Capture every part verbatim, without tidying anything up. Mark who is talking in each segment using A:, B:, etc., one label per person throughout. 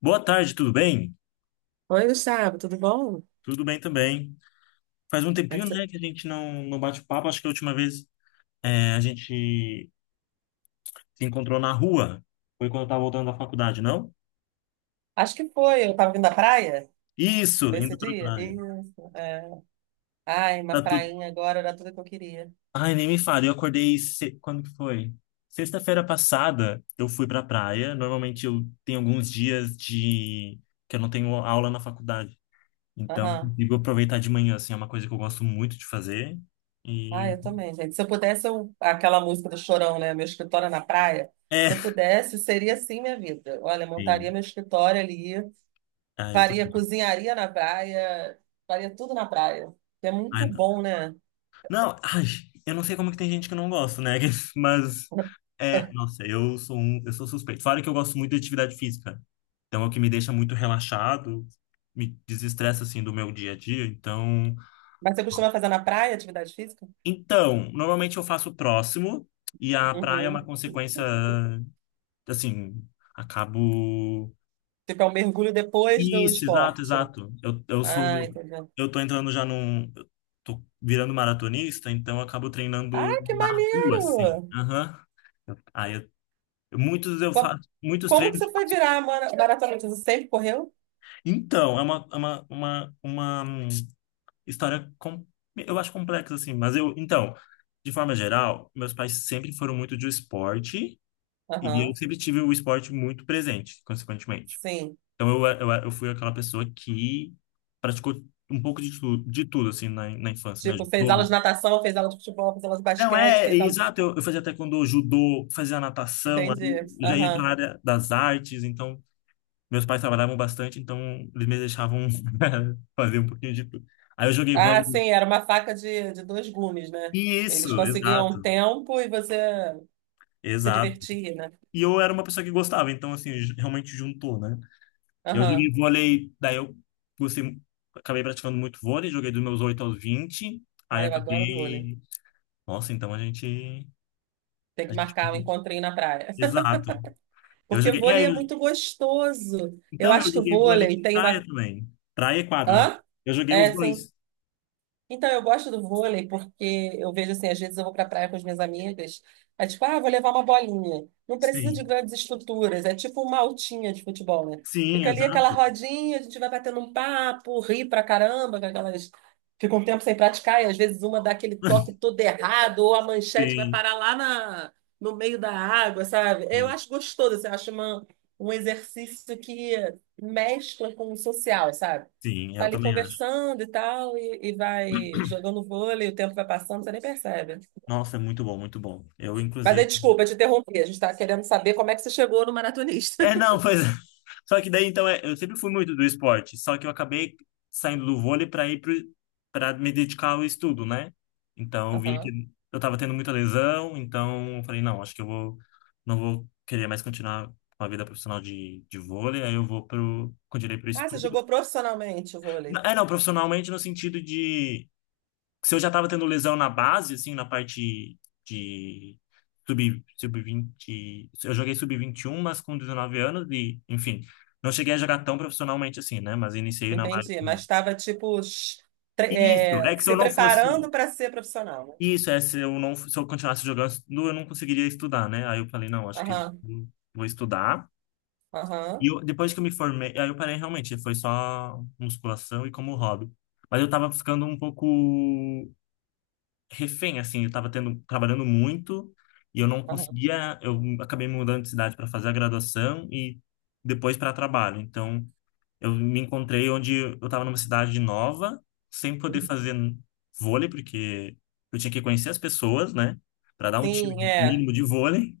A: Boa tarde, tudo bem?
B: Oi, Gustavo, tudo bom? Como
A: Tudo bem também. Faz um
B: é que
A: tempinho,
B: você-
A: né, que a gente não, não bate papo. Acho que a última vez é, a gente se encontrou na rua. Foi quando eu tava voltando da faculdade, não?
B: Acho que foi, eu tava vindo da praia,
A: Isso,
B: foi esse
A: indo pra
B: dia?
A: praia.
B: Isso, é. Ai, uma
A: Tá tudo...
B: prainha agora era tudo que eu queria.
A: Ai, nem me fale. Eu acordei... Se... Quando que foi? Sexta-feira passada, eu fui pra praia. Normalmente eu tenho alguns dias de... que eu não tenho aula na faculdade. Então, eu
B: Aham.
A: consigo aproveitar de manhã, assim. É uma coisa que eu gosto muito de fazer.
B: Ai,
A: E...
B: eu também, gente. Se eu pudesse, eu aquela música do Chorão, né? Meu escritório é na praia. Se eu
A: É...
B: pudesse, seria assim minha vida. Olha, montaria
A: Sim.
B: meu escritório ali,
A: Ah, eu tô...
B: faria, cozinharia na praia, faria tudo na praia. É muito
A: Ai,
B: bom, né?
A: não, ai, eu não sei como é que tem gente que não gosta, né? Mas, é, nossa, eu sou um, eu sou suspeito. Fora que eu gosto muito de atividade física. Então, é o que me deixa muito relaxado, me desestressa, assim, do meu dia a dia. Então,
B: Mas você costuma fazer na praia atividade física?
A: então, normalmente eu faço próximo e a praia é uma
B: Uhum.
A: consequência, assim, acabo...
B: Tipo, é um mergulho depois do
A: Isso, exato,
B: esporte.
A: exato. Eu, eu sou...
B: Ah, entendi.
A: Eu tô entrando já num... eu Tô virando maratonista, então eu acabo treinando
B: Ah, que
A: na rua, assim.
B: maneiro!
A: Aham. Aí eu... Muitos, eu
B: Co-
A: faço muitos
B: Como, que
A: treinos.
B: você foi virar a mara- maratonista? Você sempre correu?
A: Então, é uma, é uma, uma, uma hum, história, com, eu acho complexa, assim, mas eu, então, de forma geral, meus pais sempre foram muito de esporte e eu
B: Aham,
A: sempre tive o esporte muito presente, consequentemente.
B: sim.
A: Então, eu, eu, eu fui aquela pessoa que praticou um pouco de, tu, de tudo, assim, na, na infância, né?
B: Tipo, fez aula de
A: Judô.
B: natação, fez aula de futebol, fez aula de
A: Não,
B: basquete,
A: é, é
B: fez aula de...
A: exato, eu, eu fazia taekwondo, judô, fazia natação, aí
B: Entendi.
A: eu já ia para a
B: Aham.
A: área das artes, então meus pais trabalhavam bastante, então eles me deixavam fazer um pouquinho de tudo. Aí eu joguei
B: Ah,
A: vôlei.
B: sim, era uma faca de, de dois gumes, né? Eles
A: Isso,
B: conseguiam
A: exato,
B: tempo e você se
A: exato.
B: divertia, né?
A: E eu era uma pessoa que gostava, então assim, ju- realmente juntou, né? Eu joguei
B: Aham.
A: vôlei, daí eu gostei, acabei praticando muito vôlei, joguei dos meus oito aos vinte,
B: Ah,
A: aí
B: eu adoro vôlei.
A: acabei. Nossa, então a gente.
B: Tem
A: A
B: que
A: gente...
B: marcar um encontrinho na praia.
A: Exato. Eu
B: Porque
A: joguei. É,
B: vôlei é
A: eu...
B: muito gostoso. Eu
A: Então eu
B: acho que o
A: joguei vôlei
B: vôlei
A: de
B: tem
A: praia
B: uma...
A: também. Praia e quadra, né?
B: Hã?
A: Eu joguei os
B: É, sim.
A: dois.
B: Então, eu gosto do vôlei porque eu vejo assim, às vezes eu vou pra praia com as minhas amigas, é tipo, ah, vou levar uma bolinha. Não precisa de
A: Sim.
B: grandes estruturas, é tipo uma altinha de futebol, né?
A: Sim,
B: Fica ali aquela
A: exato.
B: rodinha, a gente vai batendo um papo, ri pra caramba, com aquelas... Fica um tempo sem praticar e às vezes uma dá aquele toque todo errado ou a manchete vai
A: Sim.
B: parar lá na... no meio da água, sabe? Eu
A: Sim.
B: acho gostoso, assim, eu acho uma... um exercício que mescla com o social, sabe?
A: Sim,
B: Tá
A: eu
B: ali
A: também acho.
B: conversando e tal, e, e vai jogando vôlei, o tempo vai passando, você nem percebe.
A: Nossa, é muito bom, muito bom. Eu,
B: Mas aí,
A: inclusive.
B: desculpa, te interrompi, a gente tá querendo saber como é que você chegou no maratonista.
A: É, não, pois é. Só que daí, então, é, eu sempre fui muito do esporte, só que eu acabei saindo do vôlei para ir para me dedicar ao estudo, né? Então, eu vi que
B: Aham.
A: eu tava tendo muita lesão, então eu falei, não, acho que eu vou, não vou querer mais continuar com a vida profissional de, de vôlei, aí eu vou pro, continuei pro
B: Ah, você
A: estudo.
B: jogou profissionalmente o vôlei.
A: É, não, profissionalmente no sentido de se eu já estava tendo lesão na base, assim, na parte de sub, sub-20, eu joguei sub vinte e um, mas com dezenove anos e, enfim, não cheguei a jogar tão profissionalmente assim, né? Mas iniciei na base.
B: Entendi, mas estava, tipo, sh- tre-
A: Isso, é
B: é,
A: que se
B: se
A: eu não fosse,
B: preparando para ser profissional, né?
A: isso, é, se eu não, se eu continuasse jogando, eu não conseguiria estudar, né? Aí eu falei, não, acho que eu
B: Aham,
A: vou estudar. E
B: aham,
A: eu- depois que eu me formei, aí eu parei realmente, foi só musculação e como hobby. Mas eu tava ficando um pouco refém, assim, eu tava tendo, trabalhando muito e eu não
B: aham.
A: conseguia, eu acabei mudando de cidade para fazer a graduação e depois para trabalho. Então, eu me encontrei onde eu estava numa cidade nova, sem poder
B: Uhum.
A: fazer vôlei, porque eu tinha que conhecer as pessoas, né, para dar um time
B: Sim,
A: de-
B: é.
A: mínimo de vôlei.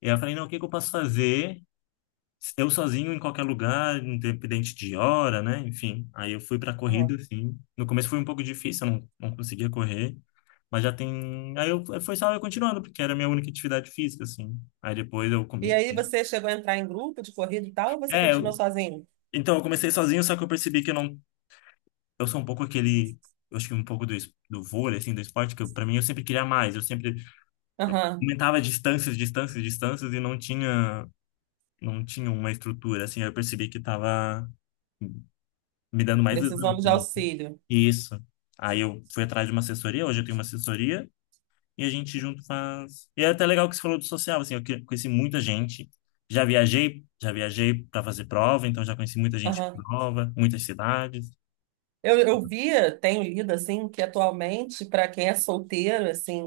A: E aí eu falei, não, o que que eu posso fazer? Eu sozinho em qualquer lugar, independente de hora, né? Enfim, aí eu fui pra corrida,
B: Aham.
A: assim. No começo foi um pouco difícil, eu não, não conseguia correr, mas já tem. Aí eu, foi só eu continuando, porque era a minha única atividade física, assim. Aí depois eu...
B: E
A: come-
B: aí, você chegou a entrar em grupo de corrida e tal, ou você
A: É, eu-
B: continuou sozinho?
A: então eu comecei sozinho, só que eu percebi que eu não. Eu sou um pouco aquele. Eu acho que um pouco do, es- do vôlei, assim, do esporte, que eu, pra mim eu sempre queria mais. Eu sempre
B: Aham,
A: aumentava distâncias, distâncias, distâncias e não tinha, não tinha uma estrutura, assim. Aí eu percebi que tava me dando mais lesão,
B: precisamos de
A: assim.
B: auxílio.
A: Isso. Aí eu fui atrás de uma assessoria, hoje eu tenho uma assessoria e a gente junto faz. E é até legal que você falou do social, assim, eu que- conheci muita gente. Já viajei, já viajei para fazer prova, então já conheci muita gente por prova, muitas cidades.
B: Eu, eu via, tenho lido assim, que atualmente, para quem é solteiro, assim,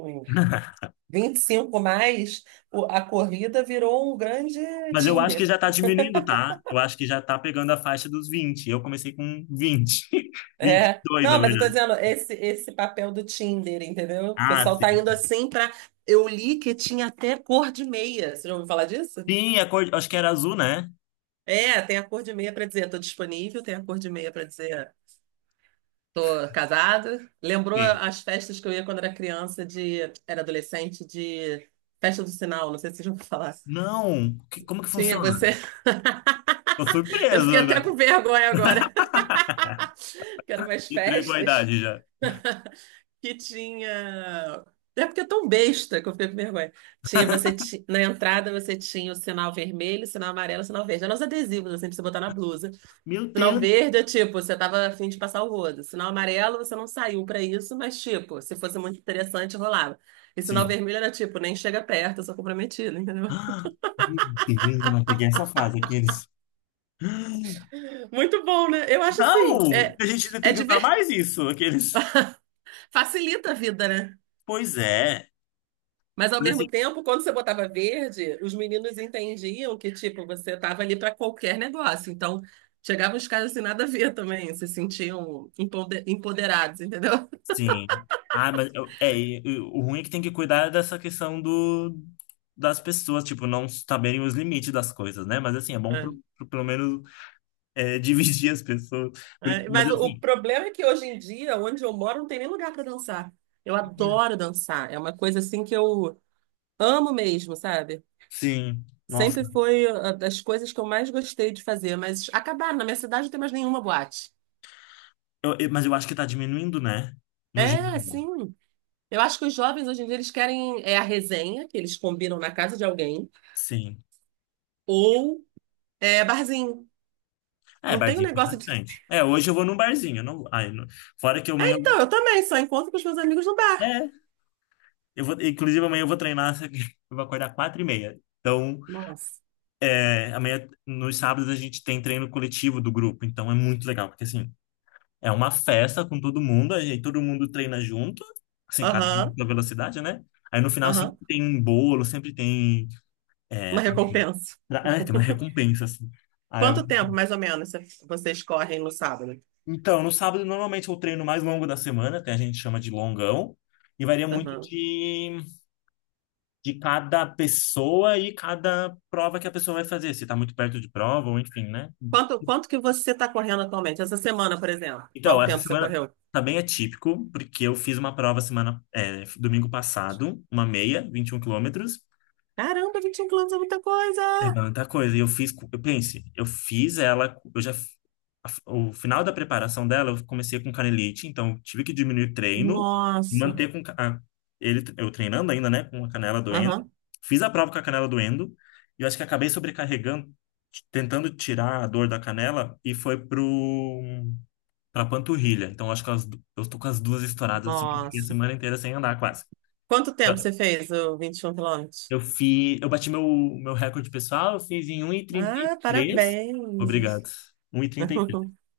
B: vinte e cinco mais, o- a corrida virou um grande
A: Mas eu acho que
B: Tinder.
A: já tá diminuindo, tá? Eu acho que já tá pegando a faixa dos vinte. Eu comecei com vinte, vinte e
B: É.
A: dois na
B: Não, mas eu tô
A: verdade.
B: dizendo, esse, esse papel do Tinder, entendeu? O
A: Ah,
B: pessoal tá
A: sim.
B: indo assim para. Eu li que tinha até cor de meia. Você já ouviu falar disso?
A: Sim, a cor, acho que era azul, né?
B: É, tem a cor de meia para dizer tô disponível, tem a cor de meia para dizer tô casado. Lembrou
A: Sim.
B: as festas que eu ia quando era criança, de, era adolescente, de. Festa do Sinal, não sei se vocês vão falar.
A: Não, que- como que
B: Tinha
A: funciona?
B: você.
A: Tô
B: Eu
A: surpreso
B: fiquei até
A: agora.
B: com vergonha agora, que eram umas
A: Entregou a
B: festas
A: idade já.
B: que tinha. É porque é tão besta que eu fiquei com vergonha. Tinha você ti- na entrada você tinha o sinal vermelho, o sinal amarelo, o sinal verde. Eram os adesivos assim pra você botar na blusa.
A: Meu
B: Sinal
A: Deus.
B: verde é tipo, você tava a fim de passar o rodo. Sinal amarelo, você não saiu pra isso, mas tipo, se fosse muito interessante, rolava. E sinal
A: Sim.
B: vermelho era tipo, nem chega perto, eu sou comprometido, entendeu?
A: Ah, meu Deus, eu não peguei essa fase, aqueles.
B: Muito bom, né? Eu acho
A: Não!
B: assim, é,
A: A gente ainda tem
B: é
A: que usar
B: diver...
A: mais isso, aqueles.
B: facilita a vida, né?
A: Pois é.
B: Mas ao
A: Mas
B: mesmo
A: assim,
B: tempo, quando você botava verde, os meninos entendiam que, tipo, você tava ali para qualquer negócio. Então, chegavam os caras sem nada a ver também, se sentiam empoder- empoderados, entendeu?
A: sim. Ah, mas eu- é, e e o ruim é que tem que cuidar dessa questão do, das pessoas, tipo, não saberem os limites das coisas, né? Mas assim, é bom
B: É.
A: pro, pro- pelo menos é, dividir as pessoas. Porque,
B: É,
A: mas
B: mas o o
A: assim,
B: problema é que hoje em dia, onde eu moro, não tem nem lugar para dançar. Eu adoro dançar. É uma coisa assim que eu amo mesmo, sabe?
A: sim, nossa.
B: Sempre foi ah, das coisas que eu mais gostei de fazer, mas acabaram. Na minha cidade não tem mais nenhuma boate.
A: Eu- eu- mas eu acho que tá diminuindo, né? No
B: É,
A: geral.
B: sim. Eu acho que os jovens hoje em dia eles querem é a resenha que eles combinam na casa de alguém
A: Sim.
B: ou é barzinho.
A: É,
B: Não tem o
A: barzinho tem
B: negócio de.
A: bastante. É, hoje eu vou num barzinho. Eu não... Ai, não... Fora que amanhã.
B: Então, eu também só encontro com os meus amigos no
A: eu-
B: bar.
A: É, eu vou... inclusive amanhã eu vou treinar, só que eu vou acordar quatro e meia. Então,
B: Nossa.
A: é, amanhã, nos sábados, a gente tem treino coletivo do grupo. Então é muito legal, porque assim, é uma festa com todo mundo, aí todo mundo treina junto, assim, cada um
B: Aham,
A: na velocidade, né? Aí no final sempre
B: aham.
A: tem um bolo, sempre tem. É,
B: Uma
A: pra-
B: recompensa.
A: é, tem uma recompensa, assim. Aí,
B: Quanto tempo, mais ou menos, cê- vocês correm no sábado?
A: então, no sábado, normalmente é o treino mais longo da semana, até a gente chama de longão, e varia muito
B: Aham.
A: de, de cada pessoa e cada prova que a pessoa vai fazer, se está muito perto de prova ou enfim, né?
B: Quanto, quanto que você está correndo atualmente? Essa semana, por exemplo.
A: Então,
B: Qual
A: essa
B: tempo você
A: semana
B: correu?
A: tá bem atípico, porque eu fiz uma prova semana, é, domingo passado, uma meia, vinte e um quilômetros.
B: Caramba, vinte e um quilômetros é muita
A: É
B: coisa!
A: muita coisa. E eu fiz, co- eu pense, eu fiz ela, eu já, a- o final da preparação dela, eu comecei com canelite, então eu tive que diminuir o treino e
B: Nossa.
A: manter com ca- a, ele, eu treinando ainda, né, com a canela doendo.
B: Aham.
A: Fiz a prova com a canela doendo e eu acho que acabei sobrecarregando, t- tentando tirar a dor da canela e foi pro pra panturrilha. Então eu acho que as du- eu tô com as duas estouradas assim que eu fiquei a
B: Nossa.
A: semana inteira sem andar quase.
B: Quanto tempo
A: Então,
B: você fez o vinte e um quilômetros?
A: eu fiz, eu bati meu, meu recorde pessoal, eu fiz em um e trinta e
B: Ah,
A: três.
B: parabéns.
A: Obrigado. Um 1h33.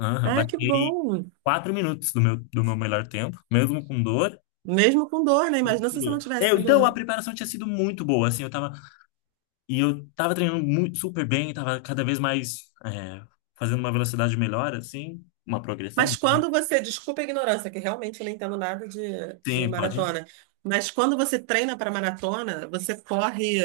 A: Aham,
B: Ah, que
A: bati
B: bom.
A: quatro minutos do meu, do meu melhor tempo, mesmo com dor.
B: Mesmo com dor, né?
A: Mesmo
B: Imagina
A: com
B: se você não
A: dor.
B: tivesse
A: Eu,
B: com
A: então, a
B: dor.
A: preparação tinha sido muito boa, assim, eu tava, e eu tava treinando muito, super bem, tava cada vez mais, é, fazendo uma velocidade melhor, assim, uma
B: Mas
A: progressão.
B: quando você, desculpa a ignorância, que realmente eu não entendo nada de, de
A: Sim, pode.
B: maratona, mas quando você treina para maratona, você corre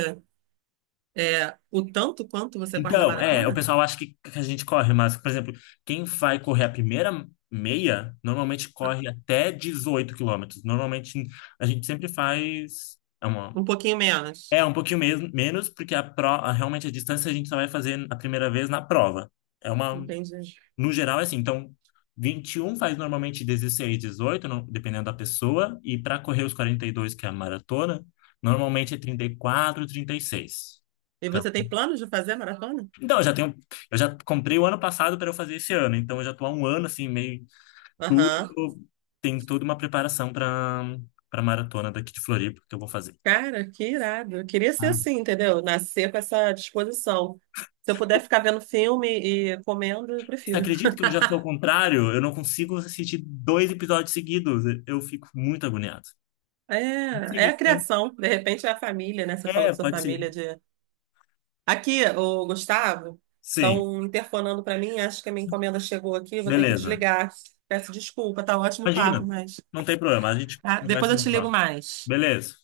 B: é, o tanto quanto você corre na
A: Então, é, o
B: maratona?
A: pessoal acha que, que a gente corre, mas, por exemplo, quem vai correr a primeira meia, normalmente
B: Ah,
A: corre até dezoito quilômetros. Normalmente, a gente sempre faz. É, uma,
B: um pouquinho menos.
A: é um pouquinho mes- menos, porque a pro, a- realmente a distância a gente só vai fazer a primeira vez na prova. É uma.
B: Entendi.
A: No geral, é assim. Então, vinte e um faz normalmente dezesseis, dezoito, não... dependendo da pessoa. E para correr os quarenta e dois, que é a maratona, normalmente é trinta e quatro, trinta e seis.
B: E você tem planos de fazer maratona?
A: Então, eu já tenho, eu já comprei o ano passado para eu fazer esse ano, então eu já tô há um ano assim, meio tudo,
B: Aham.
A: tô- tem toda uma preparação para para maratona daqui de Floripa que eu vou fazer.
B: Cara, que irado. Eu queria ser
A: Ah.
B: assim, entendeu? Nascer com essa disposição. Se eu puder ficar vendo filme e comendo, eu
A: Você
B: prefiro.
A: acredita que eu já sou ao contrário? Eu não consigo assistir dois episódios seguidos, eu fico muito agoniado.
B: É,
A: Não sei o
B: é
A: que
B: a
A: que
B: criação. De repente é a família, né? Você
A: é.
B: falou
A: É,
B: que sua
A: pode ser.
B: família é de. Aqui, o Gustavo,
A: Sim,
B: estão interfonando para mim. Acho que a minha encomenda chegou aqui. Eu vou ter que
A: beleza.
B: desligar. Peço desculpa, tá ótimo o papo,
A: Imagina,
B: mas.
A: não tem problema, a gente
B: Tá?
A: conversa
B: Depois eu
A: no
B: te ligo
A: próximo.
B: mais.
A: Beleza.